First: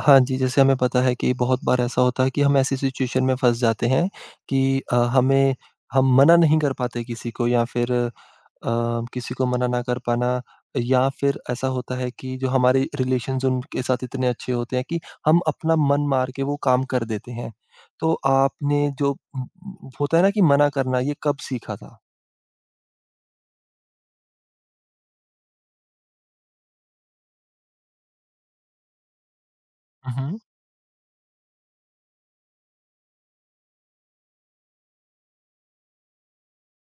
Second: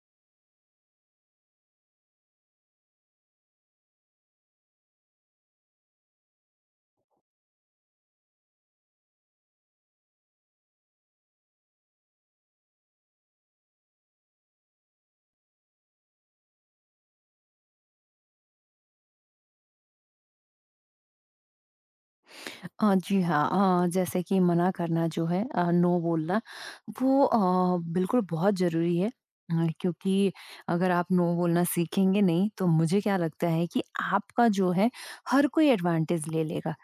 हाँ जी, जैसे हमें पता है कि बहुत बार ऐसा होता है कि हम ऐसी सिचुएशन में फँस जाते हैं कि अ, हमें हम मना नहीं कर पाते किसी को या फिर किसी को मना ना कर पाना या फिर ऐसा होता है कि जो हमारे रिलेशन्स उनके साथ इतने अच्छे होते हैं कि हम अपना मन मार के वो काम कर देते हैं। तो होता है ना कि मना करना ये कब सीखा था? जी हाँ जैसे कि मना करना जो है नो बोलना वो बिल्कुल बहुत ज़रूरी है। हुँ, क्योंकि हुँ। अगर आप नो बोलना सीखेंगे नहीं तो मुझे क्या लगता है कि आपका जो है हर कोई एडवांटेज ले लेगा।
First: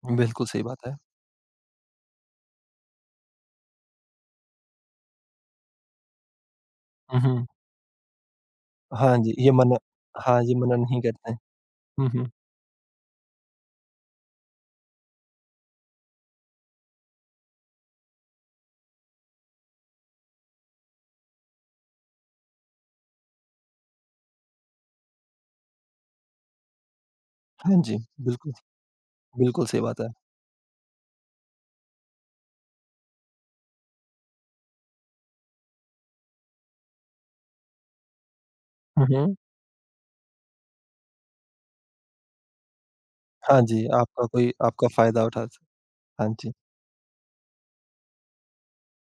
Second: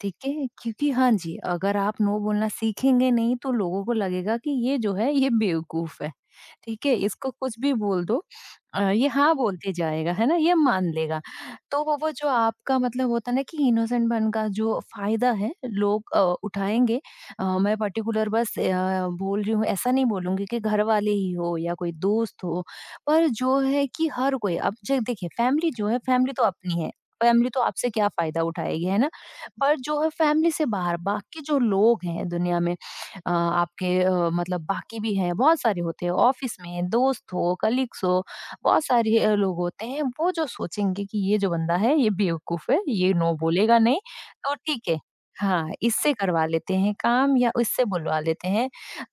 ठीक बिल्कुल है? सही बात क्योंकि है। हाँ जी, अगर आप नो बोलना सीखेंगे नहीं तो लोगों को लगेगा कि ये जो है ये बेवकूफ़ है, ठीक है? हुँ, इसको हुँ। कुछ भी बोल दो ये हाँ जी, हाँ ये बोलते मना जाएगा, है ना? हाँ, ये ये मना मान नहीं लेगा। करते हैं। तो वो हुँ, वो जो हुँ। आपका मतलब होता है ना कि इनोसेंट पन का जो फ़ायदा है लोग उठाएँगे। मैं पर्टिकुलर बस बोल रही हूँ ऐसा नहीं बोलूँगी कि घरवाले ही हो या कोई दोस्त हो, पर जो है कि हर कोई अब ज देखिए फैमिली जो है फैमिली तो अपनी है, फैमिली तो हाँ आपसे जी, क्या फ़ायदा बिल्कुल, उठाएगी, है ना? बिल्कुल पर सही बात जो है। है फैमिली से बाहर बाकी जो लोग हैं दुनिया में आपके मतलब बाकी भी हैं बहुत सारे होते हैं ऑफिस में दोस्त हो कलीग्स हो बहुत हुँ, सारे हुँ। लोग होते हैं वो जो सोचेंगे कि ये जो बंदा है ये बेवकूफ है ये नो हाँ बोलेगा जी, नहीं तो आपका ठीक है फ़ायदा उठा सक। हाँ इससे हाँ करवा जी। लेते हैं काम या इससे बुलवा लेते हैं।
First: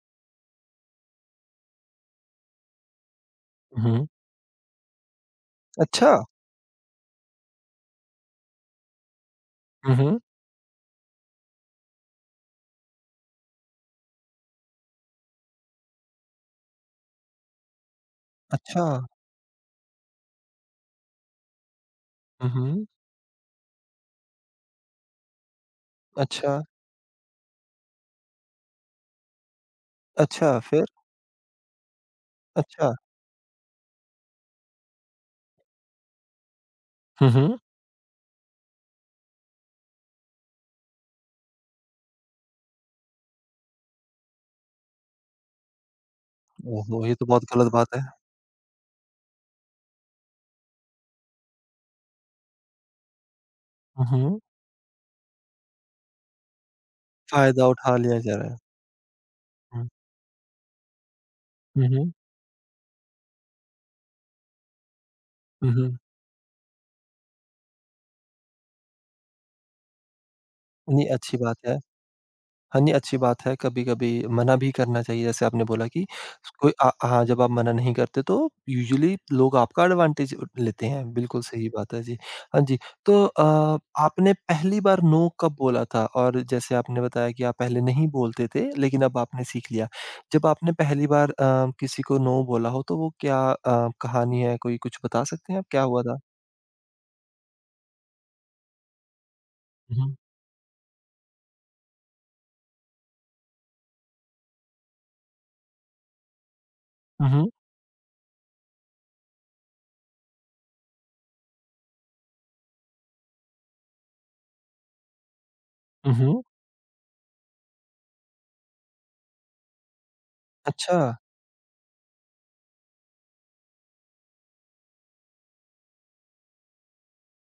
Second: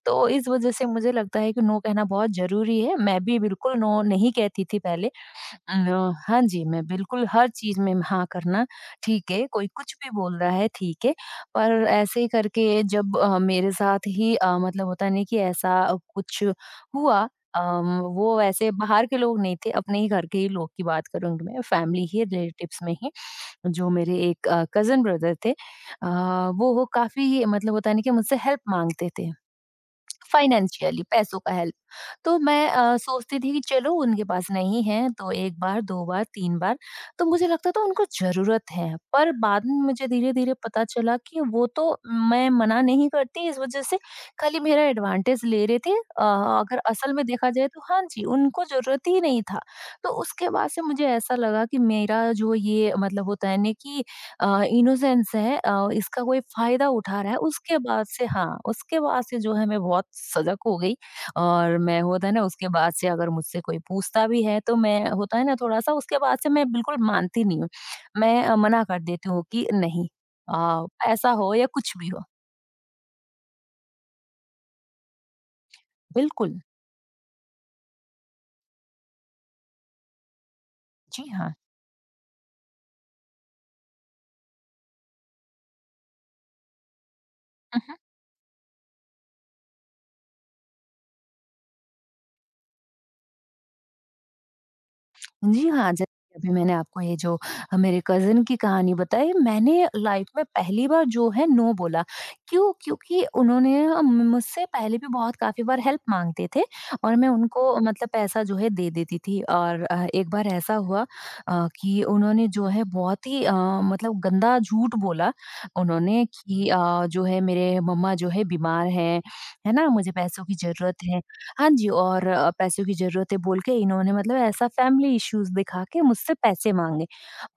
तो इस वजह से मुझे लगता है कि नो कहना बहुत जरूरी है। मैं भी बिल्कुल हुँ, नो हुँ। नहीं कहती थी पहले। अच्छा! अ, हाँ जी, मैं बिल्कुल हर चीज़ में हाँ करना ठीक है, कोई हुँ, कुछ भी हुँ। बोल रहा है ठीक है, पर ऐसे ही करके जब मेरे साथ ही मतलब होता नहीं कि ऐसा कुछ हुआ अम, वो वैसे अच्छा, बाहर के लोग नहीं थे, अपने ही घर के ही लोग की बात करूँगी मैं, फैमिली ही हुँ, रिलेटिव्स हुँ। में ही, जो मेरे एक कज़न ब्रदर थे अच्छा, वो काफ़ी मतलब होता है ना कि मुझसे हेल्प माँगते थे। अच्छा, फिर? फाइनेंशियली पैसों का हेल्प। तो मैं अच्छा। सोचती थी कि चलो उनके पास नहीं है तो एक बार दो बार तीन बार तो हुँ, मुझे हुँ। लगता था उनको जरूरत है। पर बाद में मुझे धीरे धीरे पता चला कि वो तो मैं मना नहीं करती इस वजह से खाली मेरा एडवांटेज ले रहे थे। अगर ओहो! असल ये में तो बहुत देखा जाए गलत तो बात है। हाँ जी उनको जरूरत ही नहीं था। तो उसके बाद से मुझे ऐसा लगा कि मेरा जो ये मतलब होता है ना कि हुँ, हुँ। इनोसेंस है इसका कोई फ़ायदा उठा रहा है, फ़ायदा उसके उठा बाद लिया से जा रहा है। हाँ, उसके बाद से जो है मैं हुँ, बहुत सजग हो गई। और हुँ, मैं हुँ। होता है ना उसके बाद से अगर मुझसे कोई पूछता भी है तो मैं होता है ना हुँ, थोड़ा-सा हुँ। उसके बाद से मैं बिल्कुल मानती नहीं हूँ। मैं मना कर देती हूँ कि नहीं अ, नहीं, पैसा अच्छी हो बात या है। कुछ भी हो। हाँ जी, अच्छी बात है, कभी-कभी मना भी करना चाहिए, जैसे आपने बोला कि बिल्कुल। कोई हाँ, जब आप मना नहीं करते तो यूजुअली लोग आपका एडवांटेज लेते हैं, जी बिल्कुल हाँ। सही बात है जी। हाँ जी, तो आपने पहली बार नो कब बोला था? और जैसे आपने बताया कि आप पहले नहीं बोलते थे, लेकिन अब आपने सीख लिया। जब आपने पहली बार किसी को नो बोला हो, तो वो क्या कहानी है, कोई कुछ बता सकते हैं आप, जी क्या हाँ, हुआ जैसे था? अभी मैंने आपको ये जो मेरे कज़िन की कहानी बताई, मैंने हुँ, हुँ। लाइफ़ में पहली बार जो है नो बोला। क्यों? क्योंकि उन्होंने मुझसे पहले भी बहुत काफ़ी बार हेल्प माँगते थे। और हुँ, मैं हुँ, उनको मतलब पैसा जो है दे देती थी और एक बार ऐसा हुआ कि उन्होंने जो है बहुत ही मतलब गंदा झूठ बोला उन्होंने हुँ, कि जो है मेरे मम्मा जो है बीमार हैं, है ना? मुझे पैसों की अच्छा। ज़रूरत है। हाँ जी, और पैसों की ज़रूरत है बोल के इन्होंने मतलब ऐसा फैमिली इश्यूज़ दिखा के मुझसे पैसे माँगे।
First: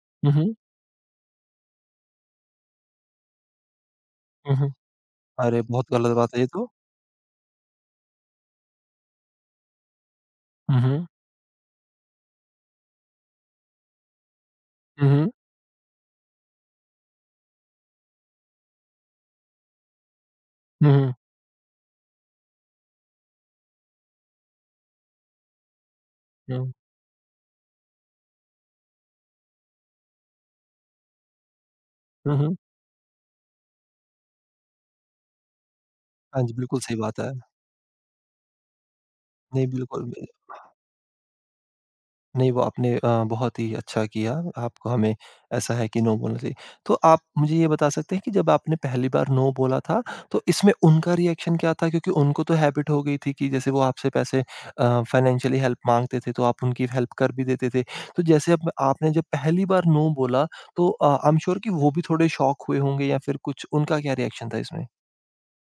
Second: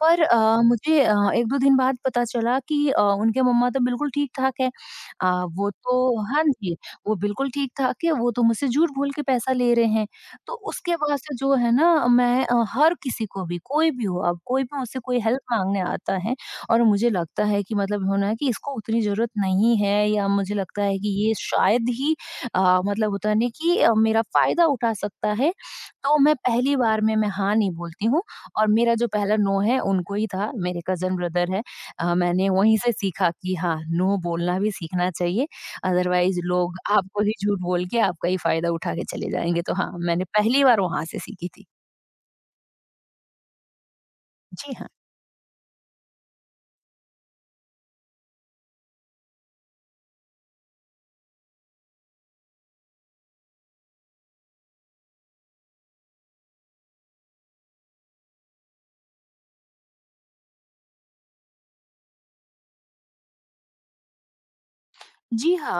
पर हुँ, हुँ, मुझे 1-2 दिन बाद पता चला कि उनके मम्मा तो बिल्कुल ठीक-ठाक हुँ, हुँ। हैं। अ, अरे! वो बहुत तो गलत बात है हाँ ये तो। जी, वो बिल्कुल ठीक-ठाक है, वो तो मुझसे झूठ बोल के पैसा ले रहे हैं। तो हुँ, उसके हुँ। बाद से जो है ना मैं हर किसी को भी, कोई भी हो अब, कोई भी मुझसे हुँ, कोई हुँ। हेल्प माँगने आता है और मुझे लगता है कि मतलब होना है कि इसको उतनी ज़रूरत नहीं है या मुझे लगता हुँ, है कि हुँ। ये शायद ही मतलब होता नहीं कि मेरा फ़ायदा उठा सकता है, तो मैं हुँ, पहली बार में मैं हाँ नहीं बोलती हूँ। और मेरा जो पहला नो है उनको ही था, मेरे कज़न ब्रदर हैं। हुँ, मैंने हुँ। वहीं से सीखा कि हाँ, नो बोलना भी सीखना चाहिए, अदरवाइज़ हाँ जी, लोग बिल्कुल सही बात आपको है। ही झूठ बोल के आपका ही फ़ायदा उठा के चले जाएँगे, नहीं, तो हाँ, बिल्कुल मैंने भी पहली बार वहाँ से सीखी थी। नहीं वो आपने बहुत ही अच्छा किया, जी हाँ। आपको हमें ऐसा है कि नो बोलना चाहिए। तो आप मुझे ये बता सकते हैं कि जब आपने पहली बार नो बोला था, तो इसमें उनका रिएक्शन क्या था? क्योंकि उनको तो हैबिट हो गई थी कि जैसे वो आपसे फाइनेंशियली हेल्प माँगते थे, तो आप उनकी हेल्प कर भी देते थे। तो जैसे अब आपने जब पहली बार नो बोला, तो आई एम श्योर कि वो भी थोड़े शॉक हुए होंगे या फिर कुछ उनका क्या रिएक्शन था इसमें? जी हाँ।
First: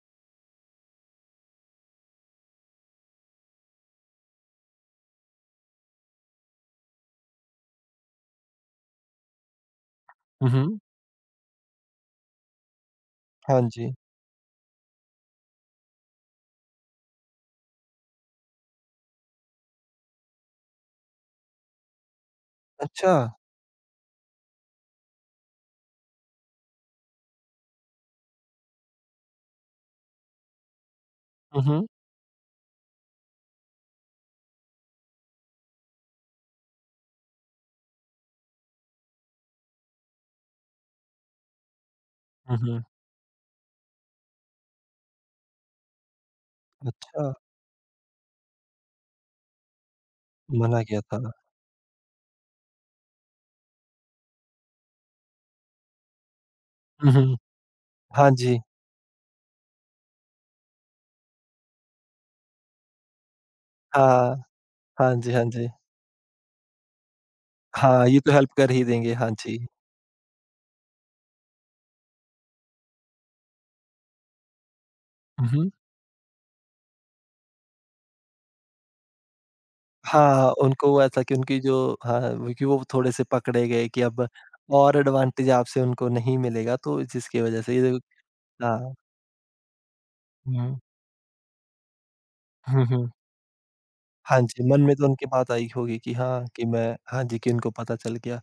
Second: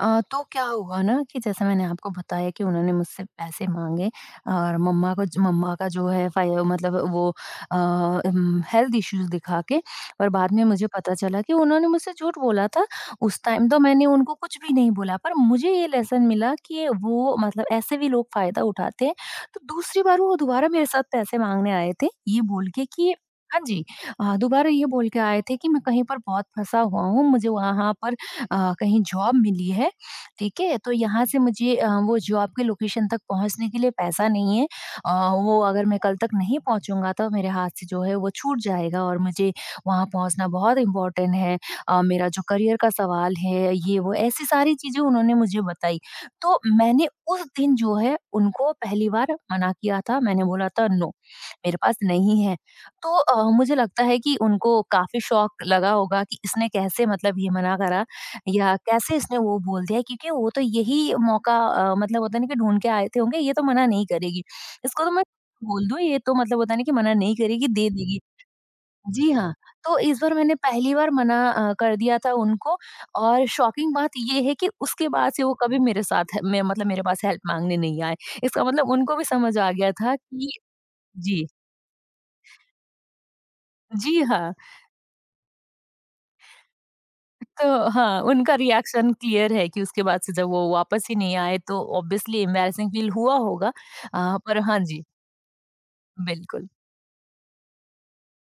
तो क्या हुआ ना कि जैसे मैंने आपको बताया कि उन्होंने मुझसे पैसे माँगे और मम्मा को ज मम्मा का जो है फ़ाय मतलब वो हेल्थ इश्यूज़ दिखा के। और हुँ, बाद में हुँ। मुझे पता चला कि उन्होंने मुझसे झूठ बोला था। उस हाँ टाइम तो जी। मैंने उनको कुछ भी नहीं बोला पर मुझे ये लेसन मिला कि वो मतलब ऐसे भी लोग फ़ायदा उठाते हैं। तो दूसरी बार वो दोबारा मेरे साथ पैसे माँगने आए थे, ये बोल के अच्छा। कि हाँ जी। दोबारा ये बोल के आए थे कि मैं कहीं पर बहुत फँसा हुआ हूँ, मुझे वहाँ पर कहीं जॉब मिली है, ठीक है? तो यहाँ से हुँ, मुझे हुँ। वो जॉब के लोकेशन तक पहुँचने के लिए पैसा नहीं है। अ, वो अगर मैं कल तक नहीं पहुँचूँगा तो मेरे हाथ से जो है वो छूट जाएगा और मुझे वहाँ पहुँचना बहुत इम्पोर्टेंट है। मेरा जो हुँ, करियर हुँ। का सवाल है ये वो ऐसी सारी चीज़ें उन्होंने मुझे बताई। तो मैंने अच्छा, उस दिन जो है उनको पहली बार मना किया था। मैंने बोला मना था किया नो, था। मेरे पास नहीं है। तो मुझे लगता है कि उनको काफ़ी शॉक लगा होगा कि इसने कैसे हुँ, हुँ। मतलब ये मना करा हाँ जी, या कैसे इसने वो बोल दिया क्योंकि वो तो यही मौका मतलब होता नहीं कि ढूँढ के आए थे होंगे, ये तो मना नहीं हाँ, करेगी। इसको तो हाँ मैं जी, हाँ जी। बोल दूँ ये तो मतलब होता नहीं कि मना नहीं करेगी, दे हाँ, देगी। ये तो हेल्प कर ही देंगे, हाँ जी हाँ, जी। तो इस बार मैंने पहली बार मना कर दिया था उनको। और शॉकिंग बात ये है कि उसके बाद से हुँ, वो हुँ। कभी मेरे साथ मैं मतलब मेरे पास हेल्प माँगने नहीं आए। इसका मतलब उनको भी समझ आ गया था हाँ, कि उनको ऐसा कि जी। उनकी जो। हाँ, क्योंकि वो थोड़े से पकड़े गए कि जी अब हाँ। और एडवांटेज आपसे उनको नहीं मिलेगा तो जिसकी वज़ह से तो ये जो। हाँ, उनका हाँ। रिएक्शन क्लियर है कि उसके बाद से जब वो हुँ। वापस ही नहीं आए तो ऑब्वियसली हुँ, एम्बैरसिंग हुँ। फील हुआ होगा। हाँ पर जी, हाँ मन में जी, तो उनकी बात आई होगी कि हाँ, कि बिल्कुल। मैं हाँ जी, कि उनको पता चल गया।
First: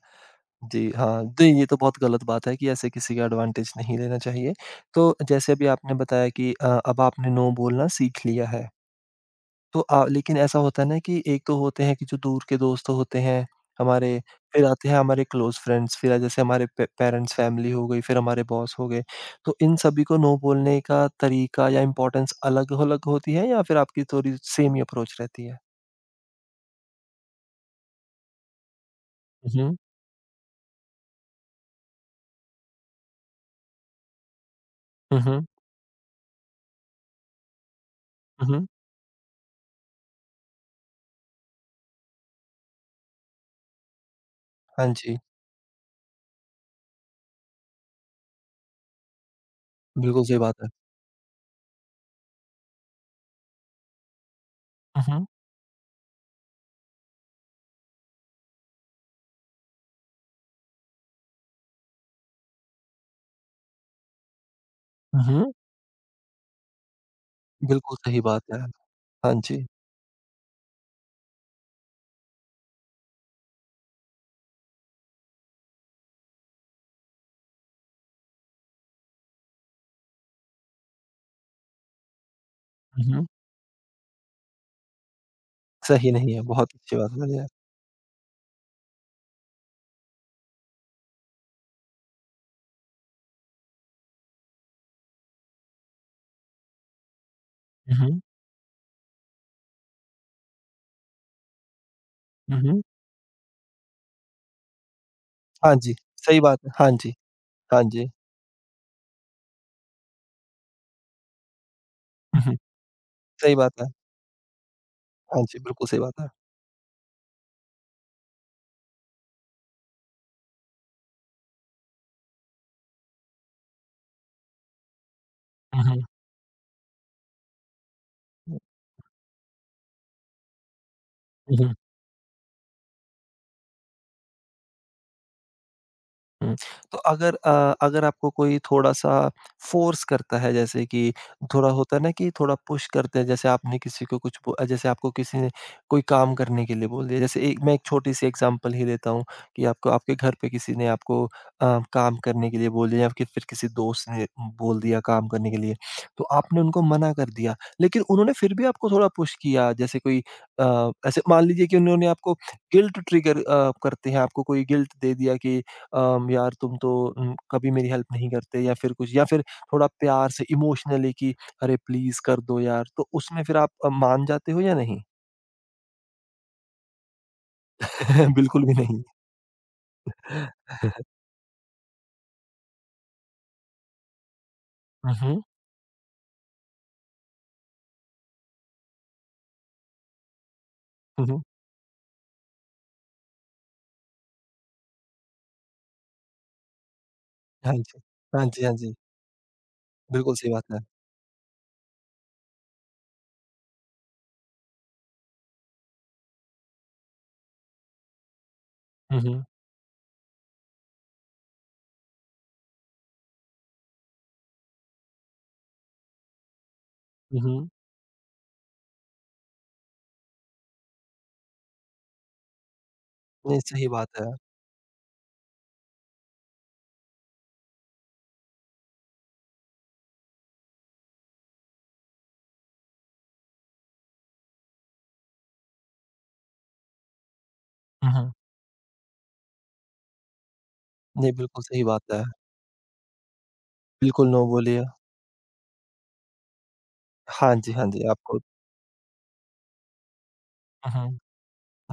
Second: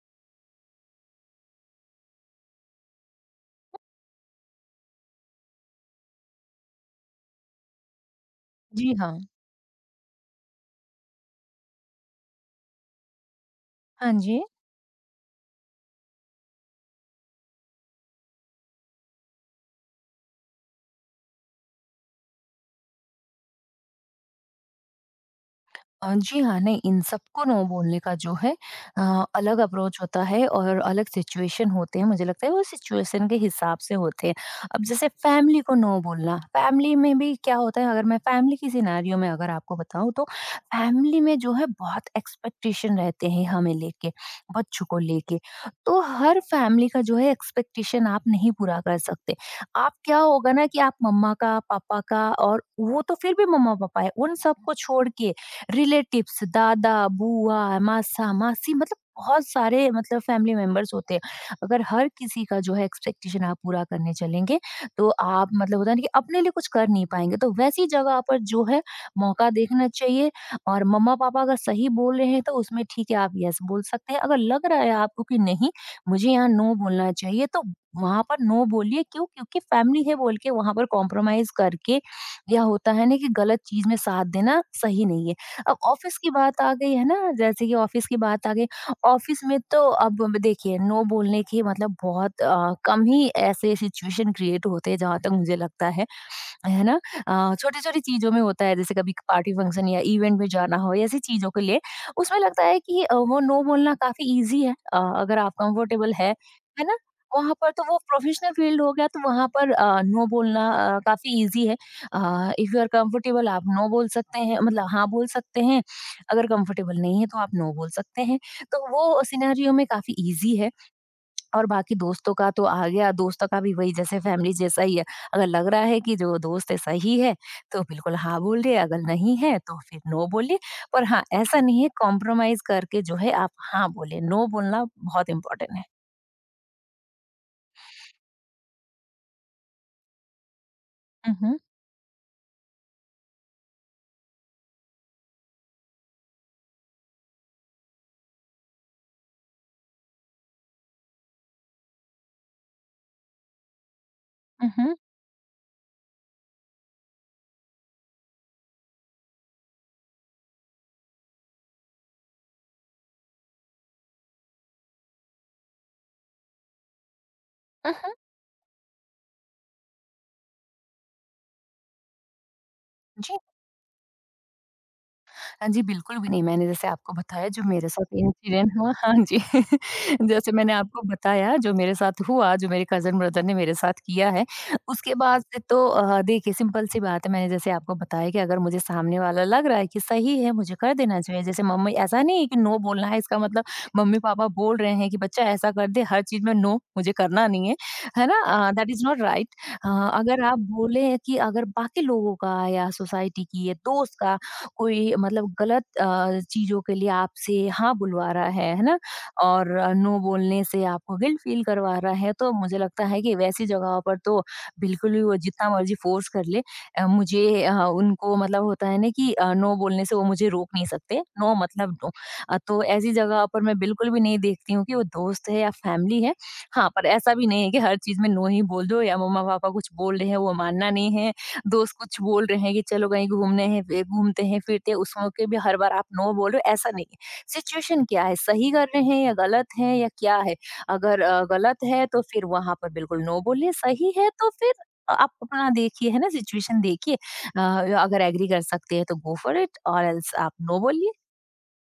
जी, हाँ। नहीं, ये तो बहुत गलत बात है कि ऐसे किसी का एडवांटेज नहीं लेना चाहिए। तो जैसे अभी आपने बताया कि अब आपने नो बोलना सीख लिया है। जी हाँ। तो लेकिन ऐसा होता है ना कि एक तो होते हैं कि जो दूर के दोस्त होते हैं हाँ हमारे, जी। फिर आते हैं हमारे क्लोज़ फ्रेंड्स, फिर जैसे हमारे पे पेरेंट्स फैमिली हो गई, फिर हमारे बॉस हो गए। तो इन सभी को नो बोलने का तरीका या इम्पोर्टेंस अलग-अलग होती है या फिर आपकी थोड़ी सेम ही अप्रोच रहती है? जी हाँ, नहीं इन सबको नो बोलने का जो है अलग हुँ, हुँ। अप्रोच होता है और अलग सिचुएशन होते हैं, मुझे लगता है वो सिचुएशन के हिसाब से होते हैं। अब जैसे हुँ, हुँ, फैमिली को नो बोलना, फैमिली में भी क्या होता है अगर मैं हुँ, फैमिली हुँ। की सिनेरियो में अगर आपको बताऊँ तो फैमिली में जो है बहुत एक्सपेक्टेशन रहते हैं हमें लेके, बच्चों हाँ को जी, लेके। तो हर फैमिली का जो है एक्सपेक्टेशन आप नहीं पूरा कर सकते। आप क्या बिल्कुल सही होगा बात ना है। कि आप मम्मा का, पापा का और वो तो फिर भी मम्मा-पापा है, उन सबको हुँ, छोड़ हुँ। के रिलेटिव्स दादा बुआ मासा मासी मतलब बहुत सारे मतलब फैमिली मेंबर्स होते हैं। अगर हर किसी का जो है एक्सपेक्टेशन आप पूरा करने चलेंगे तो हुँ, आप हुँ। मतलब होता है ना कि अपने लिए कुछ कर नहीं पाएंगे तो वैसी बिल्कुल जगह सही पर बात है। जो है हाँ मौका जी। देखना चाहिए। और मम्मा पापा अगर सही बोल रहे हैं तो उसमें ठीक है आप यस बोल सकते हैं। अगर लग रहा है आपको कि नहीं मुझे यहाँ नो बोलना चाहिए तो वहां पर नो बोलिए। क्यों? क्योंकि फैमिली है बोल के वहां पर कॉम्प्रोमाइज करके या होता हुँ, है ना हुँ। कि गलत चीज में साथ देना सही नहीं है। अब सही ऑफिस की नहीं है, बात बहुत आ गई अच्छी है बात ना। बोली आप। जैसे कि ऑफिस की बात आ गई ऑफिस में तो अब देखिए नो बोलने के मतलब बहुत कम ही ऐसे सिचुएशन क्रिएट होते हैं जहाँ तक मुझे लगता है ना। छोटी हुँ, छोटी हुँ। चीजों में होता है जैसे कभी पार्टी फंक्शन या इवेंट में जाना हो या ऐसी चीजों के लिए उसमें हुँ, लगता है हुँ। कि वो नो बोलना काफी इजी है अगर आप हाँ जी, कंफर्टेबल सही बात है। है हाँ ना। जी, वहां पर हाँ तो वो जी। प्रोफेशनल फील्ड हो गया तो वहां पर नो बोलना काफी इजी है। हुँ, हुँ। इफ यू आर कंफर्टेबल सही आप बात है। नो बोल सकते हैं मतलब हाँ बोल हाँ जी, सकते हैं। बिल्कुल सही बात है। अगर कंफर्टेबल नहीं है तो आप नो बोल सकते हैं। तो वो सिनेरियो में काफी इजी है। और बाकी दोस्तों का तो आ गया दोस्तों का भी वही जैसे फैमिली जैसा ही है। अगर लग रहा हुँ, है हुँ। कि जो दोस्त है सही है तो बिल्कुल हाँ हुँ। बोलिए। अगर नहीं है तो फिर नो बोलिए। पर हाँ हुँ, ऐसा हुँ। नहीं है कॉम्प्रोमाइज करके जो है आप हाँ बोले। नो बोलना बहुत इम्पोर्टेंट है। हुँ। तो अगर आपको कोई थोड़ा-सा फ़ोर्स करता है जैसे कि मम्हम्म, थोड़ा होता है ना कि थोड़ा पुश करते हैं जैसे आपने किसी को कुछ बो जैसे आपको किसी ने कोई काम करने के लिए बोल दिया जैसे एक मैं एक छोटी-सी एग्ज़ाम्पल ही लेता हूँ कि आपको आपके घर पे किसी ने काम करने के लिए बोल दिया या कि फिर किसी दोस्त ने बोल मम्हम्म, दिया काम करने के लिए, तो आपने उनको मना कर दिया, लेकिन उन्होंने फिर भी आपको थोड़ा पुश किया जैसे कोई ऐसे मान लीजिए कि उन्होंने आपको गिल्ट ट्रिगर करते हैं, आपको कोई गिल्ट दे दिया कि यार तुम तो कभी मेरी हेल्प मम्हम्म, नहीं करते या फिर कुछ या फिर थोड़ा प्यार से इमोशनली कि अरे प्लीज़ कर दो यार, तो जी उसमें फिर आप मान जाते हो या नहीं? जी, बिल्कुल भी नहीं। मैंने जैसे आपको बताया जो मेरे साथ बिल्कुल इंसिडेंट भी हुआ नहीं। हाँ जी, जैसे मैंने आपको बताया जो मेरे साथ हुआ, जो मेरे कज़न ब्रदर ने मेरे साथ किया है, हुँ, उसके हुँ। बाद से तो देखिए सिंपल सी बात है। मैंने जैसे आपको बताया कि अगर मुझे सामने वाला लग रहा है कि सही है, मुझे कर देना हुँ, हुँ। चाहिए। जैसे मम्मी ऐसा नहीं है कि नो बोलना है इसका मतलब मम्मी-पापा बोल रहे हैं कि बच्चा ऐसा कर दे, हर चीज़ में नो मुझे करना नहीं हाँ है, जी। है ना? हाँ जी, हाँ दैट जी। Is not right. अ, बिल्कुल अगर सही आप बात है। बोले कि अगर बाकी लोगों का या सोसाइटी की या दोस्त का कोई मतलब गलत चीज़ों के लिए आपसे हाँ बुलवा रहा है ना? हुँ, हुँ। और नो बोलने से आपको गिल्ट फील करवा रहा है, तो मुझे लगता है कि वैसी जगहों पर तो बिल्कुल भी वो जितना मर्ज़ी फ़ोर्स कर ले। हुँ, मुझे हुँ। उनको मतलब होता है ना कि नो बोलने से वो मुझे रोक नहीं सकते, नो मतलब नो। तो ऐसी जगह नहीं पर मैं सही बात बिल्कुल भी है। नहीं देखती हूँ कि वो दोस्त है या फैमिली है। हाँ, पर ऐसा भी नहीं है कि हर चीज़ में नो ही बोल दो या मम्मा-पापा कुछ बोल रहे हैं, वो मानना नहीं है। दोस्त कुछ बोल रहे हैं कि चलो कहीं घूमने हैं फिर घूमते हैं फिरते हैं उसमें के भी हर बार आप नो बोल रहे हो ऐसा नहीं है। सिचुएशन हुँ, क्या हुँ। है, सही कर रहे हैं या गलत है या क्या है। अगर नहीं बिल्कुल सही गलत बात है तो है। फिर वहां पर बिल्कुल नो बोलिए, सही बिल्कुल है नो तो फिर बोलिए। आप अपना देखिए, है ना? सिचुएशन देखिए। हाँ अ, जी, हाँ जी, अगर आपको एग्री कर सकते हैं तो गो फॉर इट और एल्स आप नो हुँ, बोलिए। हुँ।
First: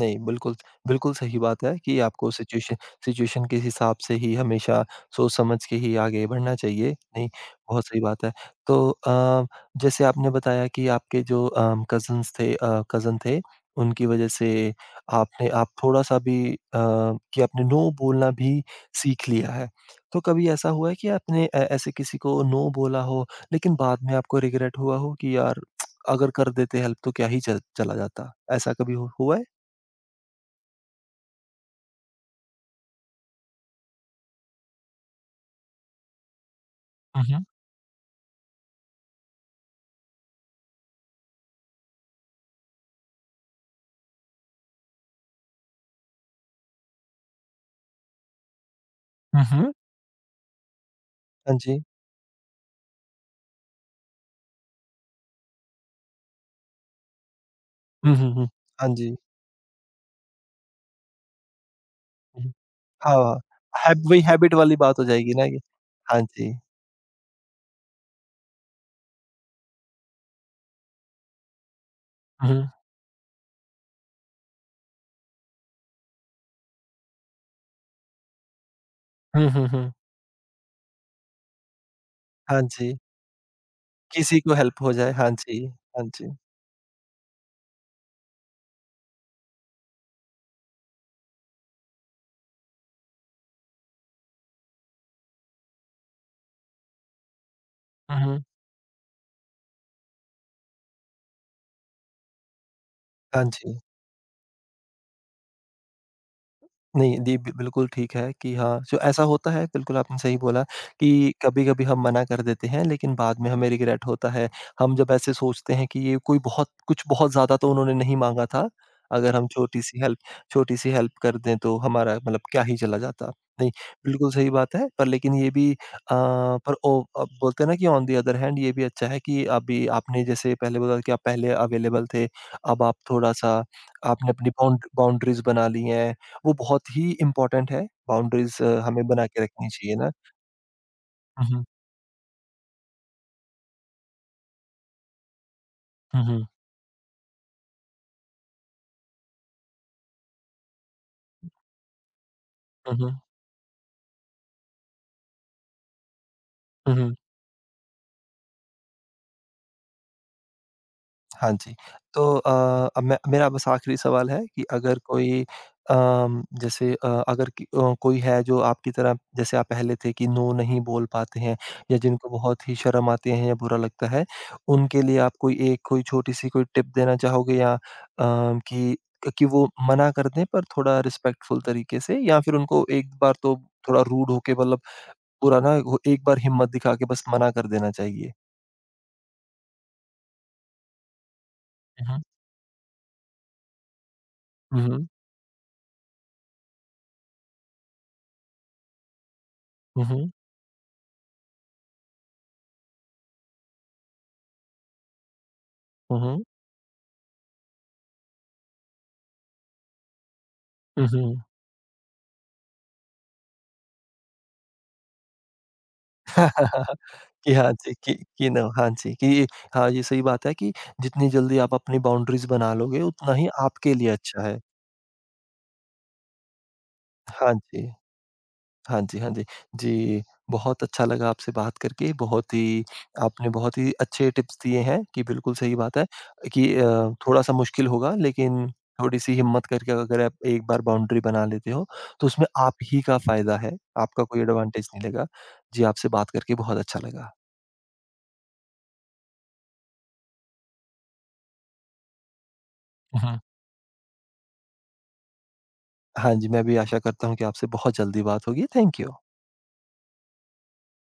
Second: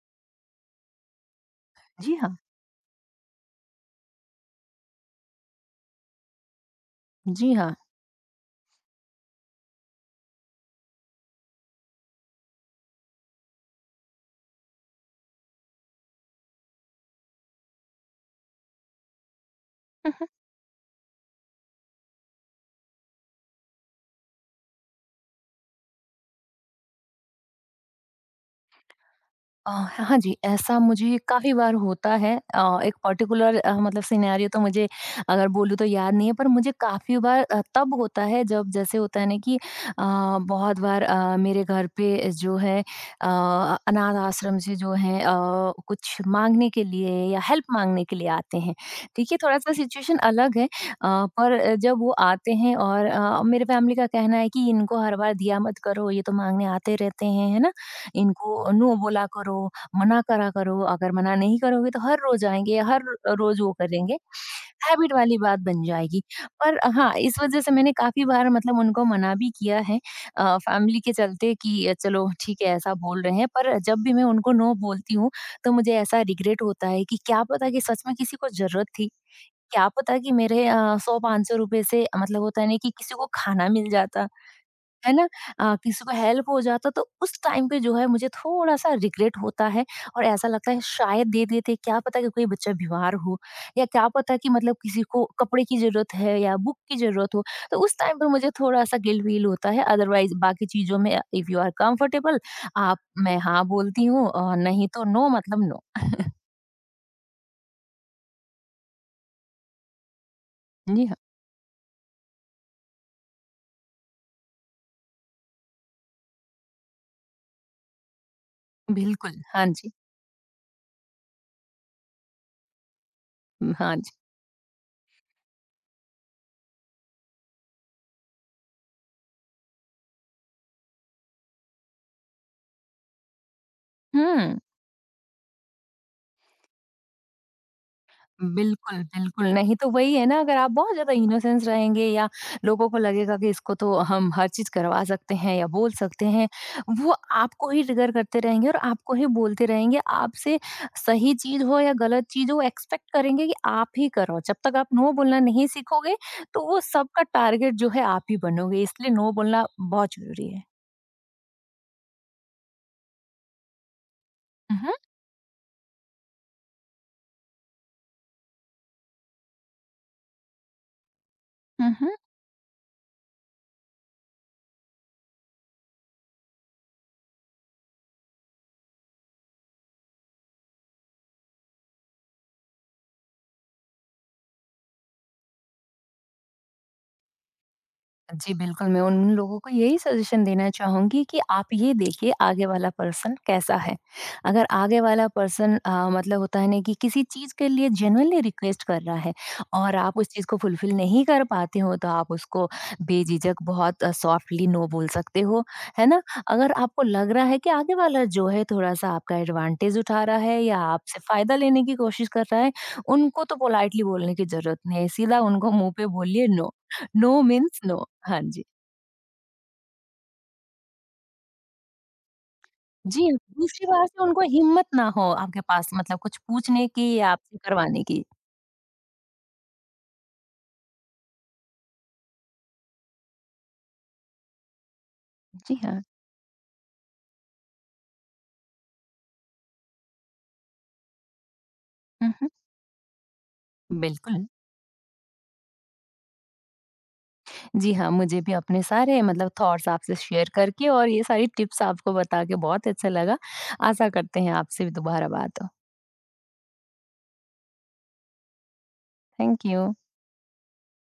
नहीं, बिल्कुल, बिल्कुल सही बात है कि जी आपको हाँ। सिचुएशन सिचुएशन के हिसाब से ही हमेशा सोच समझ के ही आगे बढ़ना चाहिए। नहीं, जी हाँ। बहुत सही बात है। तो जैसे आपने बताया कि आपके जो कज़िन थे, उनकी वज़ह से आपने आप थोड़ा-सा भी कि आपने नो बोलना भी सीख लिया है। तो कभी ऐसा हुआ है कि आपने ऐ ऐसे किसी को नो बोला हो, लेकिन बाद में आपको रिग्रेट हुआ हो कि यार अगर कर देते हेल्प तो क्या ही चल चला जाता? ऐसा कभी हु हुआ है? अ, हाँ जी, ऐसा मुझे काफ़ी बार होता है। एक पर्टिकुलर मतलब सिनेरियो तो मुझे अगर बोलूँ तो याद नहीं है, पर मुझे काफ़ी हुँ, बार हुँ। तब होता है जब जैसे होता है ना कि बहुत बार मेरे घर पे जो है अनाथ आश्रम से जो है कुछ माँगने के लिए या हेल्प माँगने के लिए आते हैं, ठीक है? हुँ, हुँ। थोड़ा-सा सिचुएशन अलग है। हाँ पर जी। जब वो आते हैं और मेरे फैमिली का कहना है कि इनको हर बार दिया मत करो, ये तो माँगने आते रहते हैं, है ना? हुँ, हुँ, हुँ। इनको हाँ नो जी। बोला करो, मना करा करो, अगर मना नहीं करोगे तो हर रोज़ हुँ। आएँगे, हर हाँ, हाँ। रोज़ वो हैब करेंगे। वही हैबिट वाली बात हो हैबिट जाएगी वाली ना ये। बात बन हाँ जाएगी। जी। पर हाँ, इस वज़ह से मैंने काफ़ी बार मतलब उनको मना भी किया है फैमिली के चलते कि चलो हुँ। ठीक है ऐसा बोल रहे हैं, पर जब भी मैं उनको नो बोलती हूँ, तो मुझे ऐसा रिग्रेट होता है कि क्या पता कि सच में किसी को ज़रूरत थी? हुँ, हुँ, क्या हुँ। पता कि मेरे 100-500 रुपए से मतलब हाँ होता है ना कि जी। किसी को खाना मिल जाता। किसी को हेल्प हो जाए। है ना? हाँ जी, हाँ किसी को जी। हेल्प हो जाता तो उस टाइम पे जो है मुझे थोड़ा-सा रिग्रेट होता है और ऐसा लगता है शायद दे देते, क्या पता कि कोई बच्चा बीमार हो या क्या पता कि मतलब किसी को कपड़े की ज़रूरत है या बुक की ज़रूरत हो, तो उस हुँ, टाइम पे हुँ। मुझे थोड़ा-सा गिल्ट फ़ील होता है। अदरवाइज़ बाकी चीज़ों में इफ यू आर कंफर्टेबल आप, मैं हाँ हाँ जी। बोलती हूँ और नहीं तो नो मतलब नो। नहीं, जी, बि बिल्कुल ठीक है कि हाँ, जो ऐसा होता है बिल्कुल आपने सही बोला जी हाँ। कि कभी-कभी हम मना कर देते हैं लेकिन बाद में हमें रिग्रेट होता है। हम जब ऐसे सोचते हैं कि ये कोई बहुत कुछ बहुत ज़्यादा तो उन्होंने नहीं माँगा था। अगर बिल्कुल, हम हाँ जी। छोटी-सी हेल्प कर दें तो हमारा मतलब क्या ही चला जाता। नहीं, हाँ जी। बिल्कुल सही बात है पर लेकिन ये भी बोलते हैं ना कि ऑन द अदर हैंड ये भी अच्छा है कि अभी आपने जैसे पहले बोला कि आप पहले अवेलेबल थे, अब आप थोड़ा-सा आपने अपनी हुँ। बाउंड्रीज़ बना ली हैं। वो बहुत ही इम्पोर्टेंट है, बाउंड्रीज़ बिल्कुल, हमें बना के बिल्कुल। रखनी नहीं तो चाहिए ना। वही है ना, अगर आप बहुत ज़्यादा हुँ, हुँ। इनोसेंस रहेंगे या लोगों को लगेगा कि इसको तो हम हर चीज़ करवा सकते हैं या बोल हुँ, सकते हुँ। हैं, वो आपको ही ट्रिगर करते रहेंगे और आपको ही बोलते रहेंगे। आपसे सही चीज़ हो या गलत चीज़ हो हुँ, एक्सपेक्ट हुँ। करेंगे कि आप ही करो। जब तक आप नो बोलना नहीं सीखोगे तो वो हुँ, हुँ। सबका टारगेट जो है आप ही बनोगे। इसलिए नो बोलना बहुत ज़रूरी है। हाँ जी, तो अब मैं मेरा बस आखिरी सवाल है कि हुँ, हुँ। अगर कोई जैसे अगर कि कोई है जो आपकी तरह जैसे आप पहले थे कि नो नहीं बोल पाते हैं हुँ, या हुँ। जिनको बहुत ही शर्म आती है या बुरा लगता है, उनके लिए आप कोई छोटी-सी कोई टिप देना चाहोगे या कि कि वो मना कर दें पर थोड़ा रिस्पेक्टफुल तरीके से या फिर उनको एक बार तो थोड़ा रूड होके मतलब पूरा ना वो एक बार हिम्मत दिखा के बस मना कर देना चाहिए। जी, बिल्कुल, मैं उन लोगों को यही सजेशन देना चाहूँगी कि आप ये हुँ, हुँ। देखिए आगे वाला पर्सन कैसा है। अगर आगे हुँ, वाला पर्सन मतलब होता है ना कि किसी चीज़ के लिए जेनुइनली रिक्वेस्ट कर रहा है और आप उस हुँ, चीज़ को फुलफ़िल नहीं कर पाते हो, तो आप उसको बेझिझक बहुत सॉफ्टली नो बोल सकते हो, है हुँ, ना? हुँ, अगर आपको लग रहा है कि आगे वाला जो है थोड़ा-सा आपका एडवांटेज उठा रहा है या हुँ, आपसे हुँ। फ़ायदा लेने की कोशिश कर रहा है, उनको तो पोलाइटली बोलने की ज़रूरत नहीं है, सीधा उनको मुँह पे बोलिए नो। नो कि हाँ मीन्स जी, नो। कि हाँ कि जी। नो हाँ जी, कि ये- हाँ, ये सही बात है कि जितनी जल्दी आप अपनी बाउंड्रीज़ बना लोगे, जी, उतना ही दूसरी आपके बार लिए से उनको अच्छा है। हिम्मत ना हो आपके पास मतलब कुछ पूछने की या हाँ आपसे जी। करवाने की। हाँ जी, हाँ जी। जी, बहुत अच्छा लगा आपसे बात करके, बहुत ही आपने बहुत ही अच्छे टिप्स दिए हैं कि बिल्कुल जी सही बात हाँ। है कि थोड़ा-सा मुश्किल होगा लेकिन थोड़ी-सी हिम्मत करके अगर आप एक बार बाउंड्री बना लेते हो, तो हुँ, उसमें हुँ। आप ही का फ़ायदा है, आपका कोई बिल्कुल। एडवांटेज नहीं लगा। जी, आपसे बात करके बहुत अच्छा लगा। जी हाँ, मुझे भी अपने सारे मतलब थॉट्स आपसे शेयर करके और ये सारी टिप्स आपको बता के बहुत अच्छा हुँ, लगा। हुँ। आशा करते हैं आपसे भी दोबारा बात हो। हाँ जी, मैं भी आशा करता हूँ कि आपसे बहुत जल्दी बात होगी। Thank you. Thank you.